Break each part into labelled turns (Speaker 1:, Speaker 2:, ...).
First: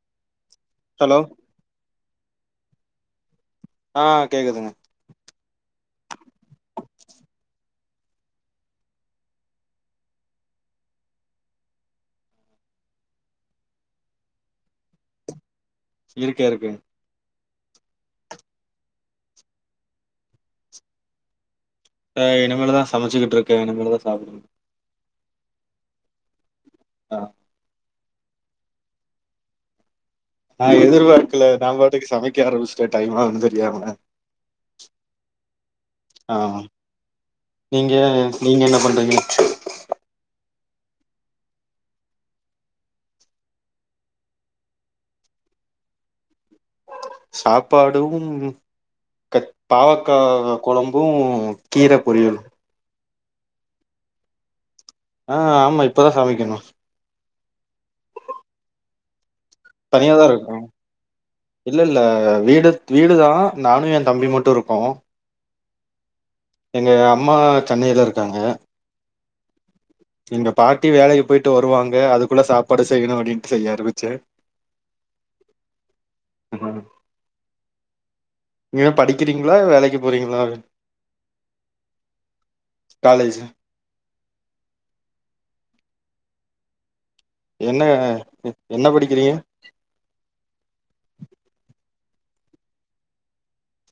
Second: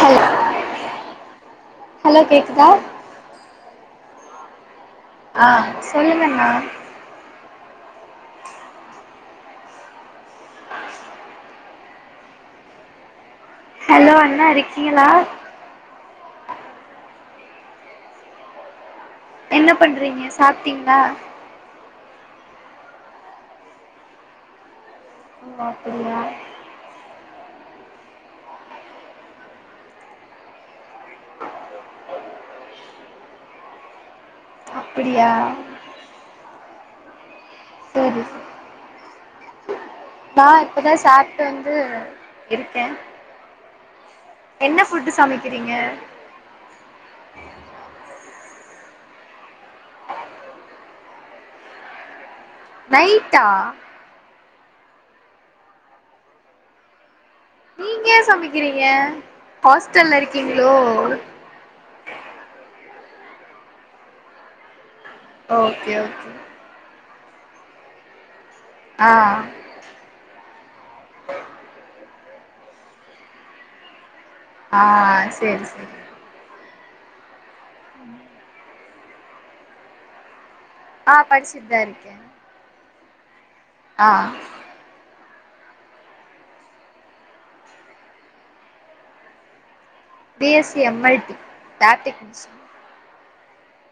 Speaker 1: கல்
Speaker 2: hello
Speaker 1: hello கேக்குதா
Speaker 2: ஆ கேக்குதுங்க
Speaker 1: ஆ சொல்லுங்க அண்ணா
Speaker 2: உம்
Speaker 1: ஹலோ அண்ணா இருக்கீங்களா
Speaker 2: இருக்கே இருக்கே
Speaker 1: என்ன பண்றீங்க சாப்டீங்ளா
Speaker 2: ஆ இனிமேலு தா சமைச்சிட்டு இருக்கே இனிமேலு தா சாப்டனு
Speaker 1: ஓ அப்புடியா
Speaker 2: ஆ நா எதிர்பார்க்கல நா பாட்டுக்கு சமைக்க ஆரம்பிச்சிட்டே டைம் ஆகுதுன்னு தெரியாம
Speaker 1: அப்பிடியா
Speaker 2: ஆ நீங்க
Speaker 1: சரி
Speaker 2: நீங்க என்ன பண்றீங்க
Speaker 1: நா இப்பதா சாப்புட்டு வந்து இருக்கே என்ன ஃபுட் சமைக்கிறீங்க
Speaker 2: சாப்பாடும் க பாவக்கா கொழம்பு கீரப் பொரியலு
Speaker 1: நைட்டா
Speaker 2: ஆ ஆமா இப்பதா சமைக்கணு
Speaker 1: நீங்க ஏயே சமைக்கிறீங்க ஹாஸ்டல்ல
Speaker 2: தனியாதா இருக்கோ
Speaker 1: இருக்கீங்களோ
Speaker 2: இல்ல இல்ல வீடு வீடுதா நானு எயே தம்பி மட்டு இருக்கோ
Speaker 1: ஓகே ஓகே
Speaker 2: எங்க அம்மா சென்னையில இருக்காங்க
Speaker 1: ஆ
Speaker 2: எங்க பாட்டி வேலைக்கு போயிட்டு வருவாங்க அதுக்குள்ள சாப்பாடு செய்யணோ அப்டின்ட்டு செய்ய ஆரமிச்ச
Speaker 1: ஆ செரி செரி
Speaker 2: [inaudible]
Speaker 1: [inaudible]
Speaker 2: நீங்க படிக்கிறீங்களா வேலைக்கு போறீங்களா
Speaker 1: ஆ பச்சிட்தா இருக்கே
Speaker 2: காலேஜ்
Speaker 1: ஆ
Speaker 2: என்ன என்ன படிக்கிறீங்க
Speaker 1: B S C M I லாப்டிக்ஸ்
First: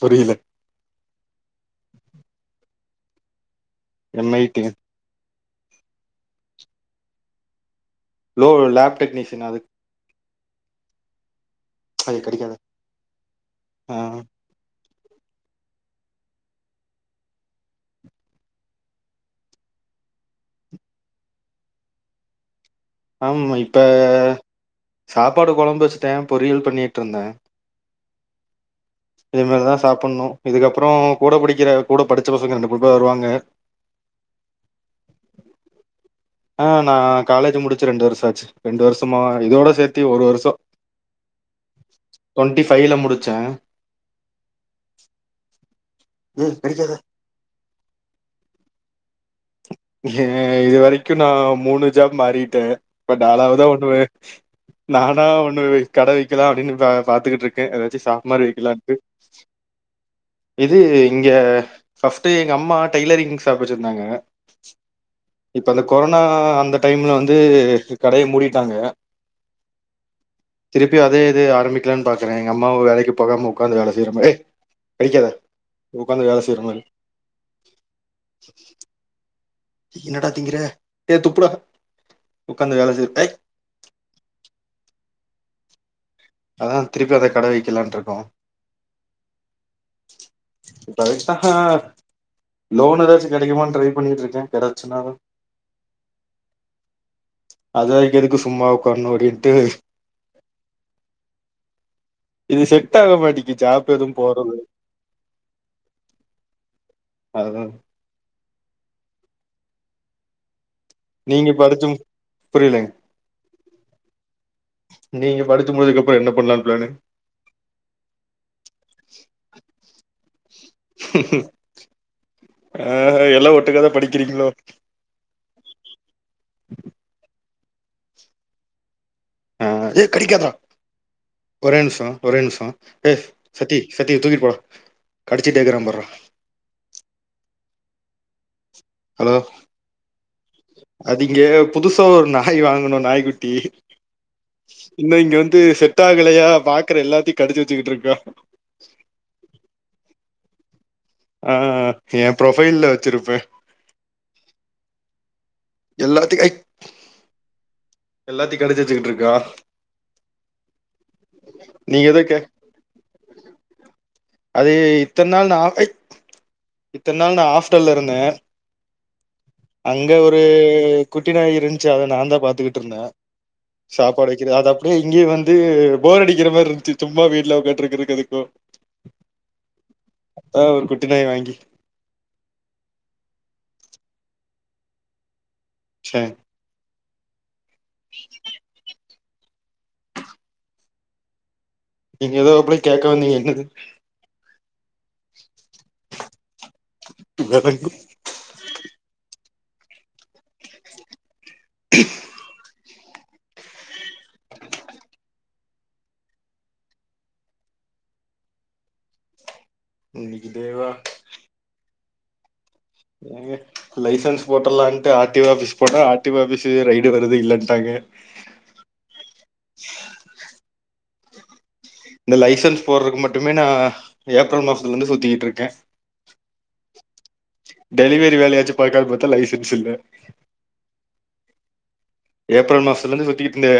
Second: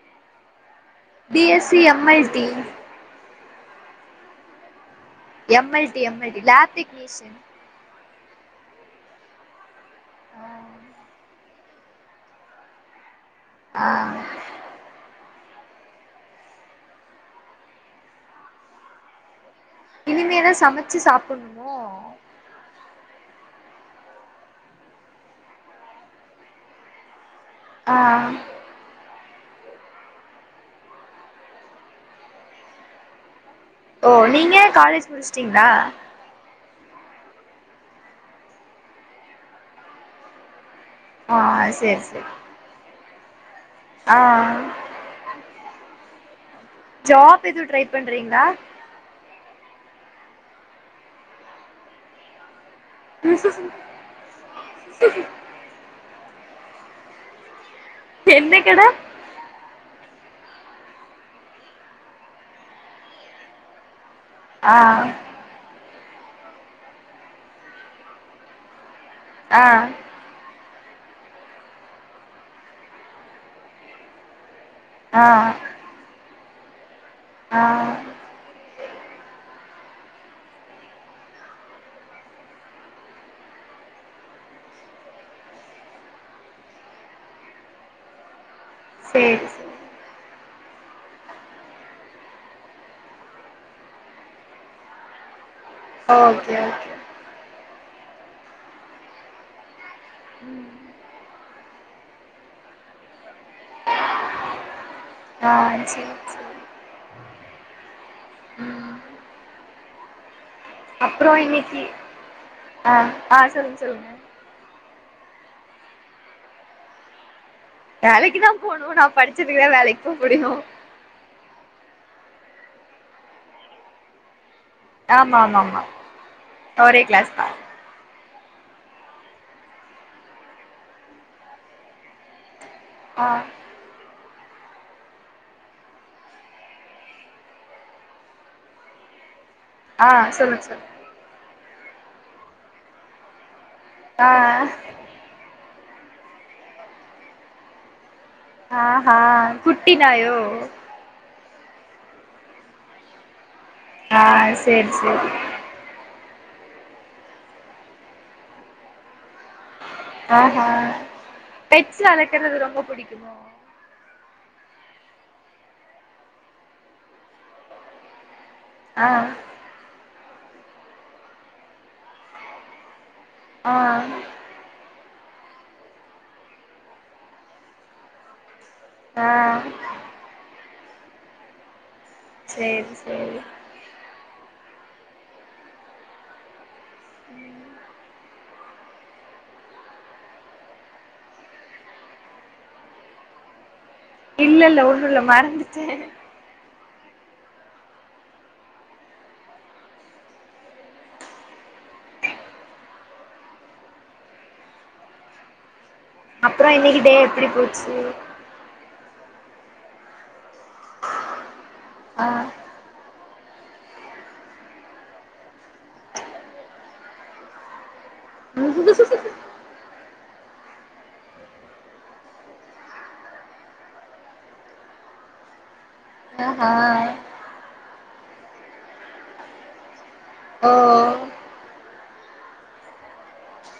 Speaker 2: புரில
Speaker 1: B S C M I T
Speaker 2: M I T யா
Speaker 1: M L T M L T லாப்டிக்ஸ்
Speaker 2: லோ லேப் டெக்னீஷியனா
Speaker 1: ஆ
Speaker 2: ஐ கடிக்காத
Speaker 1: அ இனிமேதா சமைச்சி சாப்புண்ணோ
Speaker 2: ஆமா இப்ப சாப்பாடு கொழம்பு வெஸ்ட பொரியல் பண்ணிட்டு இருந்த
Speaker 1: ஆ
Speaker 2: இனிமேல்தா சாப்புண்ணோ இதுக்கப்புறோ கூட படிக்கிற கூட படிச்ச பசங்க ரெண்டு மூணு பேர் வருவாங்க
Speaker 1: ஓ நீங்க காலேஜ் முடிச்சிட்டீங்ளா
Speaker 2: ஆ நா காலேஜ் முடிச்சு ரெண்டு வருஷோ ஆச்சி ரெண்டு வருஷமா இதோட சேத்தி ஒரு வருஷோ
Speaker 1: ஆ சேரி சேரி
Speaker 2: டொண்டி பைவ்ல முடிச்ச
Speaker 1: ஆ
Speaker 2: ஏய் கடிக்காத
Speaker 1: ஜாப் எதுவு ட்ரை பண்றீங்ளா
Speaker 2: ஏ இது வரைக்கு நா மூணு ஜாப் மாறிட்டே பட் ஆளாவதா ஒண்ணுமே நானா ஒண்ணு கட வெக்கலா அப்டின்னு பா பாத்துகிட்டு ஏதாச்சி சாப் மாரி
Speaker 1: எந்த கட
Speaker 2: வெக்கலான்ட்டு இது இங்க பஸ்ட்டு எங்க அம்மா டெய்லரிங் சாப் வச்சிருந்தாங்க
Speaker 1: ஆ
Speaker 2: இப்ப அந்த கொரோனா அந்த டைம்ல வந்து கடைய மூடிட்டாங்க
Speaker 1: ஆ
Speaker 2: திருப்பி அதே இது ஆரம்பிக்கலானு பாக்கற எங்க அம்மாவ வேலைக்கு போகாம உக்காந்து வேல செய்யுற மாறி ஏய்
Speaker 1: ஆ
Speaker 2: கடிக்காத உக்காந்து வேல செய்ற மாறி
Speaker 1: ஆ
Speaker 2: [inaudible] இன்னடா திங்கிற ஏ துப்புடா உக்காந்து வேல செய் ஏய் அதா திருப்பி அத கட வெக்கலான்ட்டு இருக்கோ
Speaker 1: செ
Speaker 2: பவித்தக்கா லோன் ஏதாச்சு கெடைக்குமா ட்ரை பண்ணிட்டு இருக்க கெடைச்சா
Speaker 1: ஓகே ஓகே
Speaker 2: அது வரைக்கு எதுக்கு சும்மா உக்காரணு அப்டின்ட்டு
Speaker 1: உம்
Speaker 2: இது செட் ஆக மாட்டேக்கி ஜாப் எதும் போறது
Speaker 1: ஆ சரி ச
Speaker 2: அதுதா
Speaker 1: ம் அப்றோ
Speaker 2: நீங்க
Speaker 1: இன்னைக்கு
Speaker 2: படிச்சு மு- புரியலங்க
Speaker 1: ஆ ஆ சொல்லுங்க சொல்லுங்க
Speaker 2: நீங்க படிச்சு முடிச்சதுக்கு அப்றோ என்ன பண்லான்னு பிளானு
Speaker 1: வேலைக்கு தா போணு நா படிச்சதுக்கு வேலக்கு போ முடியு
Speaker 2: அ எல்லா ஒட்டுக்காதா படிக்றீங்ளோ
Speaker 1: ஆமா ஆமா ஆமா ஒரே கிளாஸ் தா
Speaker 2: ஆ ஒரே நிமிஷோ ஒரே நிமிஷோ
Speaker 1: ஆ
Speaker 2: சத்தீ தூக்கிட்டு போற கடிச்சிட்டுடேகற பர்றா ஹலோ
Speaker 1: ஆ சொல்லுங் சர்
Speaker 2: அது இங்க புதுசா ஒரு நாய் வாங்குணோ நாய்குட்டி
Speaker 1: ஆ
Speaker 2: இன்னு இங்க வந்து செட்டாகலையா பாக்குற எல்லாத்தையு கடிச்சு வச்சுகிட்டு இருக்கா
Speaker 1: ஆஹா குட்டி நாயோ
Speaker 2: ஆ எ ப்ரோஃபைல்ல வச்சுருப்பே
Speaker 1: ஆ சரி சரி
Speaker 2: எல்லாத்தயு ஐ எல்லாத்தையு கடிச்சு வச்சுக்கிட்ருக்கா
Speaker 1: ஆஹா பெட்சு
Speaker 2: நீங்க எதுக்கு
Speaker 1: வளக்குறது ரொம்ப பிடிக்குமோ
Speaker 2: அது இத்தன் நாள் நா இத்தன் நாள் நா ஆஃப்டல்ல இருந்தே
Speaker 1: ஆ
Speaker 2: அங்க ஒரு குட்டி நாய் இருந்ச்சு அத நான் தா பாத்துக்கிட்டு இருந்தே
Speaker 1: ஆ
Speaker 2: சாப்பாடு வைக் கிது அது அப்டியே இங்கேயு வந்து போர் அடிக்ற மாரி இருந்துச்சு சும்மா வீட்ல உட்காண்ட்டு இருக்றதுக்கு அதுக்கு
Speaker 1: ஆ
Speaker 2: அதா ஒரு குட்டிநாய் வாங்கி
Speaker 1: சேரி சேரி
Speaker 2: ச [inaudible] நீங்க எதோ அப்ளே கேக்க வந்தீங்க என்னது
Speaker 1: இல்ல இல்ல ஒன்னுல்ல மறந்துட்டே
Speaker 2: கெடகு ஹ
Speaker 1: அப்றோ இன்னைக்கு டே எப்டி போச்சு
Speaker 2: இன்னைக்கி டேவா
Speaker 1: அ
Speaker 2: என்னங்க லைசன்ஸ் போட்டுர்லான்ட்டு ஆர் டி ஓ ஆஃபிஸ் போனா R T O office ride வருது இல்லன்ட்டாங்க இந்த லைசன்ஸ் போட்றக்கு மட்டுமே நா ஏப்ரல் மாசத்துல இருந்து சுத்திகிட்ருக்கே
Speaker 1: ஆ ஹா
Speaker 2: டெலிவரி வேலையாச்சு பாக்காலனு பாத்தா லைசன்ஸ் இல்ல
Speaker 1: ஓ
Speaker 2: ஏப்ரல் மாசத்துல இருந்து சுத்திட்டுருந்தே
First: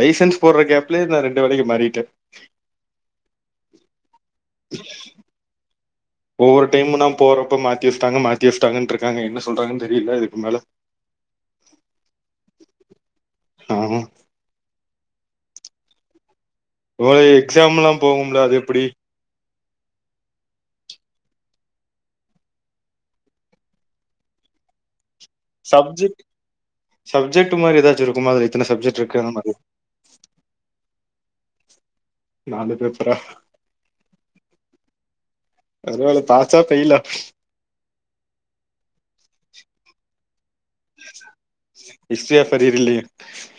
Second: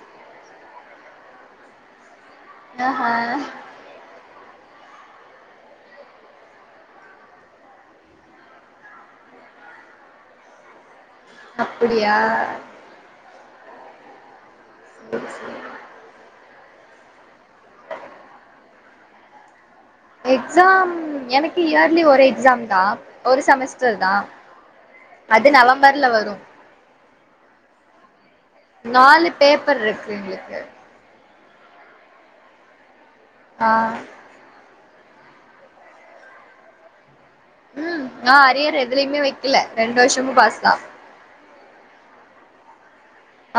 Speaker 2: லைசன்ஸ் போடர கேப்லே நா ரெண்டு வேலைக்கு மாறிட்டே
Speaker 1: ஆ ஹ
Speaker 2: ஒவ்வொரு டைமு நா போகிறப்போ மாத்தி வச்சுட்டாங்க மாத்தி வச்சுட்டாங்ன்ருக்காங்க என்ன சொல்றாங்கனு தெரில இதுக்கு மேல
Speaker 1: அப்படியா
Speaker 2: ஆமா
Speaker 1: சேரி சேரி
Speaker 2: ஒரு எக்ஸாமுலா போகும்ல அது எப்டி
Speaker 1: எக்ஸாம் எனக்கு இயர்லி ஒரு எக்ஸாம்தா ஒரு செமஸ்டர்தா
Speaker 2: சப்ஜெக்ட் சப்ஜெக்ட் மாரி ஏதாச்சு இருக்குமாதிரி
Speaker 1: நாலு பேப்பர் இருக்கு எங்ளுக்கு
Speaker 2: நாளு பேப்பரா
Speaker 1: ஆ
Speaker 2: பரவால்ல பாஸா ஃபெயிலா
Speaker 1: உ நா அரியரே எதுலயுமே வெக்கல ரெண்டு வருஷமு பாஸ்தா
Speaker 2: இஸ்ரியாஃபரீர் இல்லையே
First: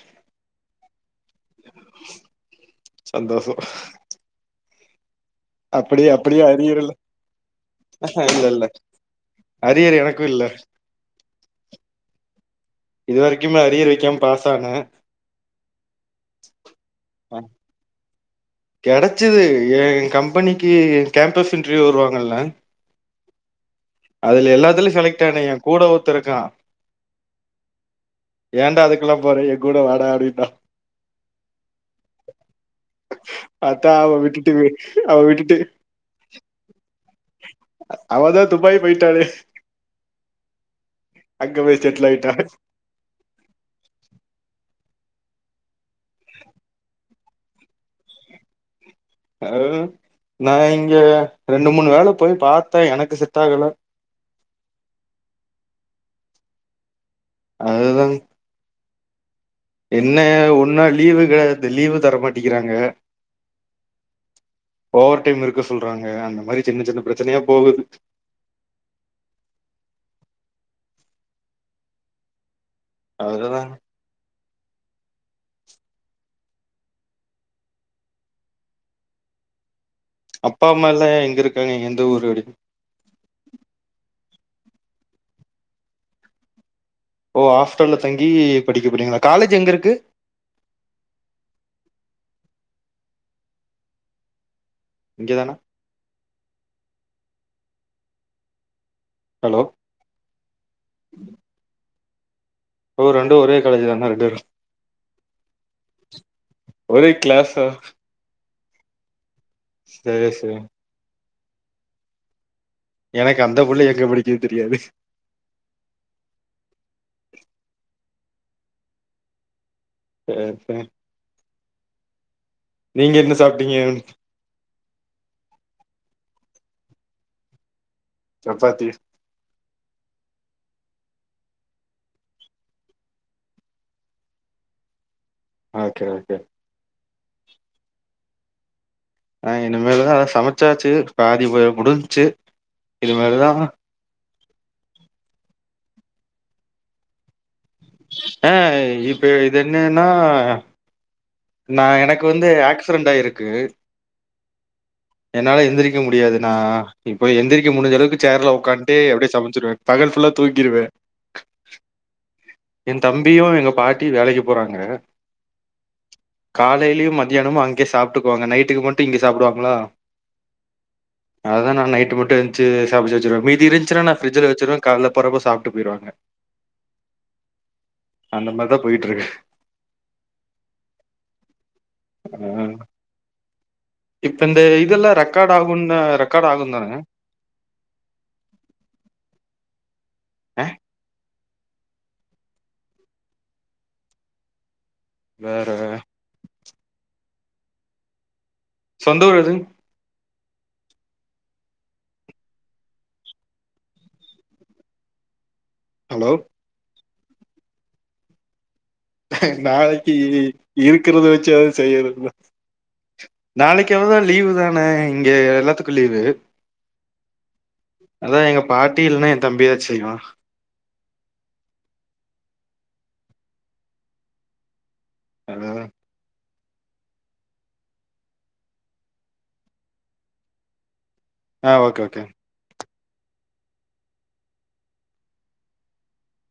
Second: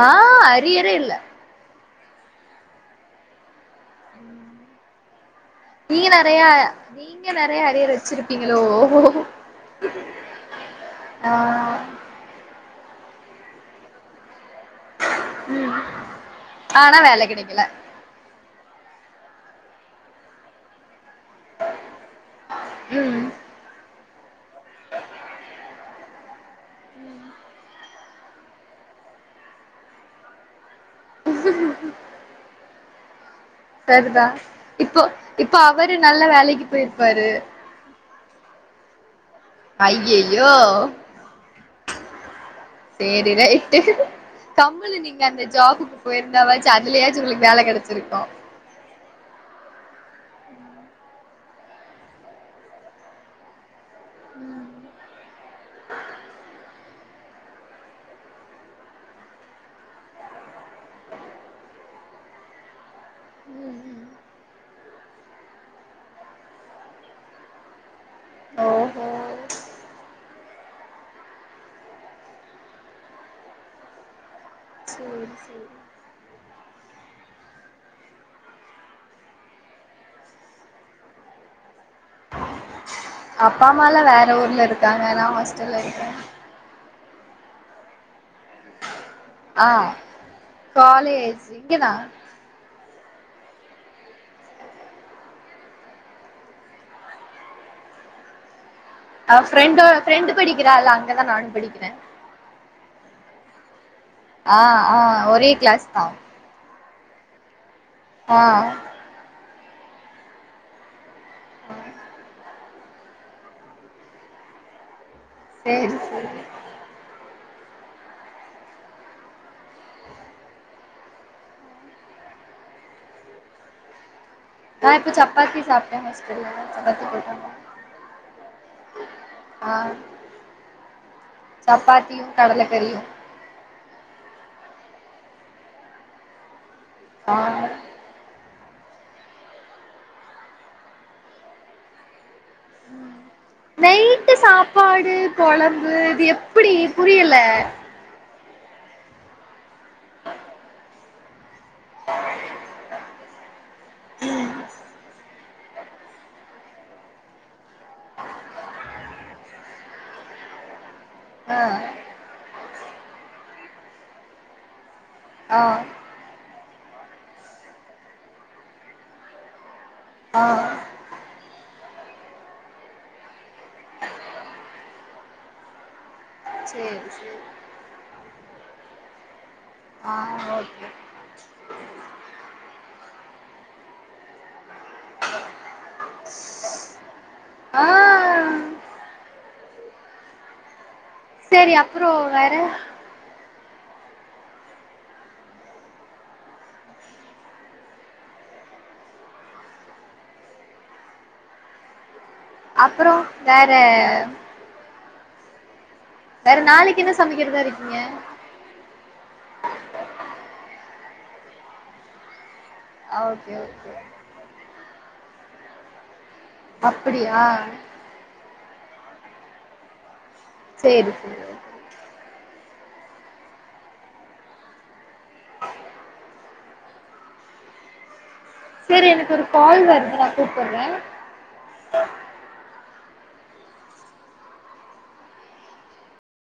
Speaker 1: ஆ அரியரே இல்ல
Speaker 2: சந்தோசோ
Speaker 1: நீங்க
Speaker 2: அப்டியே அப்டியே
Speaker 1: நறையா
Speaker 2: அரியர் இல்ல
Speaker 1: நீங்க நெறைய அரியர்
Speaker 2: இல்ல
Speaker 1: வச்சிருப்பீங்களோ
Speaker 2: இல்ல அரியர் எனக்கு இல்ல
Speaker 1: ஆ
Speaker 2: இது வரைக்கும்மே அரியர் வைக்காம பாஸ் ஆனே
Speaker 1: உ ஆனா வேல கெடைக்கல
Speaker 2: கெடச்சுது எ கம்பெனிக்கு கேம்பஸ் இன்டர்வியூ வருவாங்கல்ல
Speaker 1: உ
Speaker 2: அதுல எல்லாத்துலயு செலக்ட் ஆன ஏ கூட ஒருத்த இருக்கா ஏன்டா அதுக்கெல்லா போற எ கூட வாடா அப்டின்னா அதான் அவ
Speaker 1: சரிதா
Speaker 2: விட்டுட்டு வே-
Speaker 1: இப்போ
Speaker 2: அவ விட்டுட்டு
Speaker 1: இப்போ அவரு நல்ல வேலைக்கு போயிருப்பாரு
Speaker 2: அவதா துபாய் பேய்ட்டாளே
Speaker 1: ஐயையோ
Speaker 2: போய் செட்டில் ஆயிட்டா
Speaker 1: செரி ரைட்டு கம்புலு நீங்க அந்த ஜாபுக்கு போயிருந்தாவாச்சி அதுலேயாச்சி உங்ளுக்கு வேல கெடச்சிருக்கு
Speaker 2: அ நா இங்க ரெண்டு மூனு வேல போய் பாத்த எனக்கு செட் ஆகல அதுதாங் என்ன ஒன்னா லீவு கே லீவு தரமாட்டிங்கிறாங்க
Speaker 1: ம் ம்
Speaker 2: ஓவர் டைம் இருக்க சொல்றாங்க அந்த மாரி சின்ன சின்ன பிரச்சனையா போகுது
Speaker 1: ஓஹோ
Speaker 2: அவ்ததா
Speaker 1: சேரி சேரி
Speaker 2: அப்பா அம்மால்லா எங்க இருக்காங்கங்க எந்த ஊரடி
Speaker 1: அப்பா அம்மால்லா வேற ஊர்ல இருக்காங்க நா ஹாஸ்டல்ல இருக்கே
Speaker 2: ஓ ஹாஸ்டல்ல தங்கி படிக்கப் போறீங்களா காலேஜ்
Speaker 1: ஆ
Speaker 2: எங்க இருக்கு
Speaker 1: காலேஜ் இங்கதா
Speaker 2: இங்கதானா
Speaker 1: அவ
Speaker 2: ஹலோ
Speaker 1: ஃப்ரண்ட்டு ஃப்ரெண்டு் படிக்கிறால்ல அங்கதா நானு படிக்கிறே
Speaker 2: ஓ ரெண்டு ஒரே காலேஜ் தானா ரெண்டு வேரு
Speaker 1: ஆ ஆ ஒரே கிளாஸ்தா
Speaker 2: ஒரே கிளாஸா
Speaker 1: ஆ
Speaker 2: சேரி சேரி எனக்கு அந்தப் புள்ளையே எங்க புடிக்க தெரியாது
Speaker 1: சேரி
Speaker 2: சேரி ச நீங்க என்ன சாப்டீங்க
Speaker 1: நா இப்போ சப்பாத்தி சாப்டே ஹாஸ்டல்ல சப்பாத்தி போட்டாங்க
Speaker 2: சப்பாத்தி
Speaker 1: ஆ சப்பாத்தியு கடலக்கறியு
Speaker 2: ஓகே ஓகே
Speaker 1: ஆன
Speaker 2: ஆ இனிமேல்தா அதா சமைச்சாச்சி பாதி போ முடிஞ்சி இனிமேல்தா
Speaker 1: நைட்டு சாப்பாடு கொழம்பு இது எப்புடி இது புரியல்ல
Speaker 2: ஆ இப்ப இது என்னன்னா நா எனக்கு வந்து ஆக்சிடென்ட் ஆயிருக்கு என்னால எந்திரிக்க முடியாது நா இப்போ எந்திரிக்க முடிஞ்ச அளவுக்கு சேர்ல உக்காண்ட்டு அப்டியே சமைச்சிருவ பகல் ஃபுல்லா தூங்கிருவ
Speaker 1: அ
Speaker 2: ஏ தம்பியு எங்க பாட்டியு வேலைக்குப் போறாங்க
Speaker 1: ஆ
Speaker 2: காலேலயு மதியானமு அங்கயே சாப்டுக்குவாங்க நைட்டுக்கு மட்டு இங்க சாப்டுவாங்ளா
Speaker 1: ஆ
Speaker 2: அதா நா நைட்டு மட்டு எஞ்ச்சு சமைச்சி வெச்சிருவ மீதி இருஞ்சினா நா ஃபிரிஜ்ல வெச்சிருவ கால்ல போறப்ப சாப்ட்டு போயிருவாங்க
Speaker 1: சேரி சேரி
Speaker 2: அந்த மாரிதா போயிட்டு இருக்கு
Speaker 1: ஆ ஓ
Speaker 2: ஆ இப்ப இந்த இதெல்லா ரெக்கார்ட் ஆகுன்ன ரெக்கார்ட் ஆகுந்தான
Speaker 1: ஆ ஆ ஆ ஆ
Speaker 2: அ
Speaker 1: செரி அப்புறோ வேற
Speaker 2: வேற வே சொந்த ஊரு எதுங்
Speaker 1: அப்றோ வேற
Speaker 2: ஹலோ
Speaker 1: வேற நாளைக்கு என்ன சமைக்கிறதா இருக்கீங்க
Speaker 2: நாளைக்கி இருக்கறத வெச்சாது செய்யானுல
Speaker 1: ஓகே ஓகே
Speaker 2: நாளைக்கு அவ்ளோதா லீவு தான இங்க எல்லாத்துக்கு லீவு
Speaker 1: அப்டியா
Speaker 2: அதா எங்க பாட்டி இல்லன்னா ஏ தம்பிதா செய்வா
Speaker 1: செரி தோழர்
Speaker 2: ஹலோ
Speaker 1: செரி எனக்கு ஒரு கால் வருது நா கூப்புடுற
Speaker 2: அ ஓகே ஓகே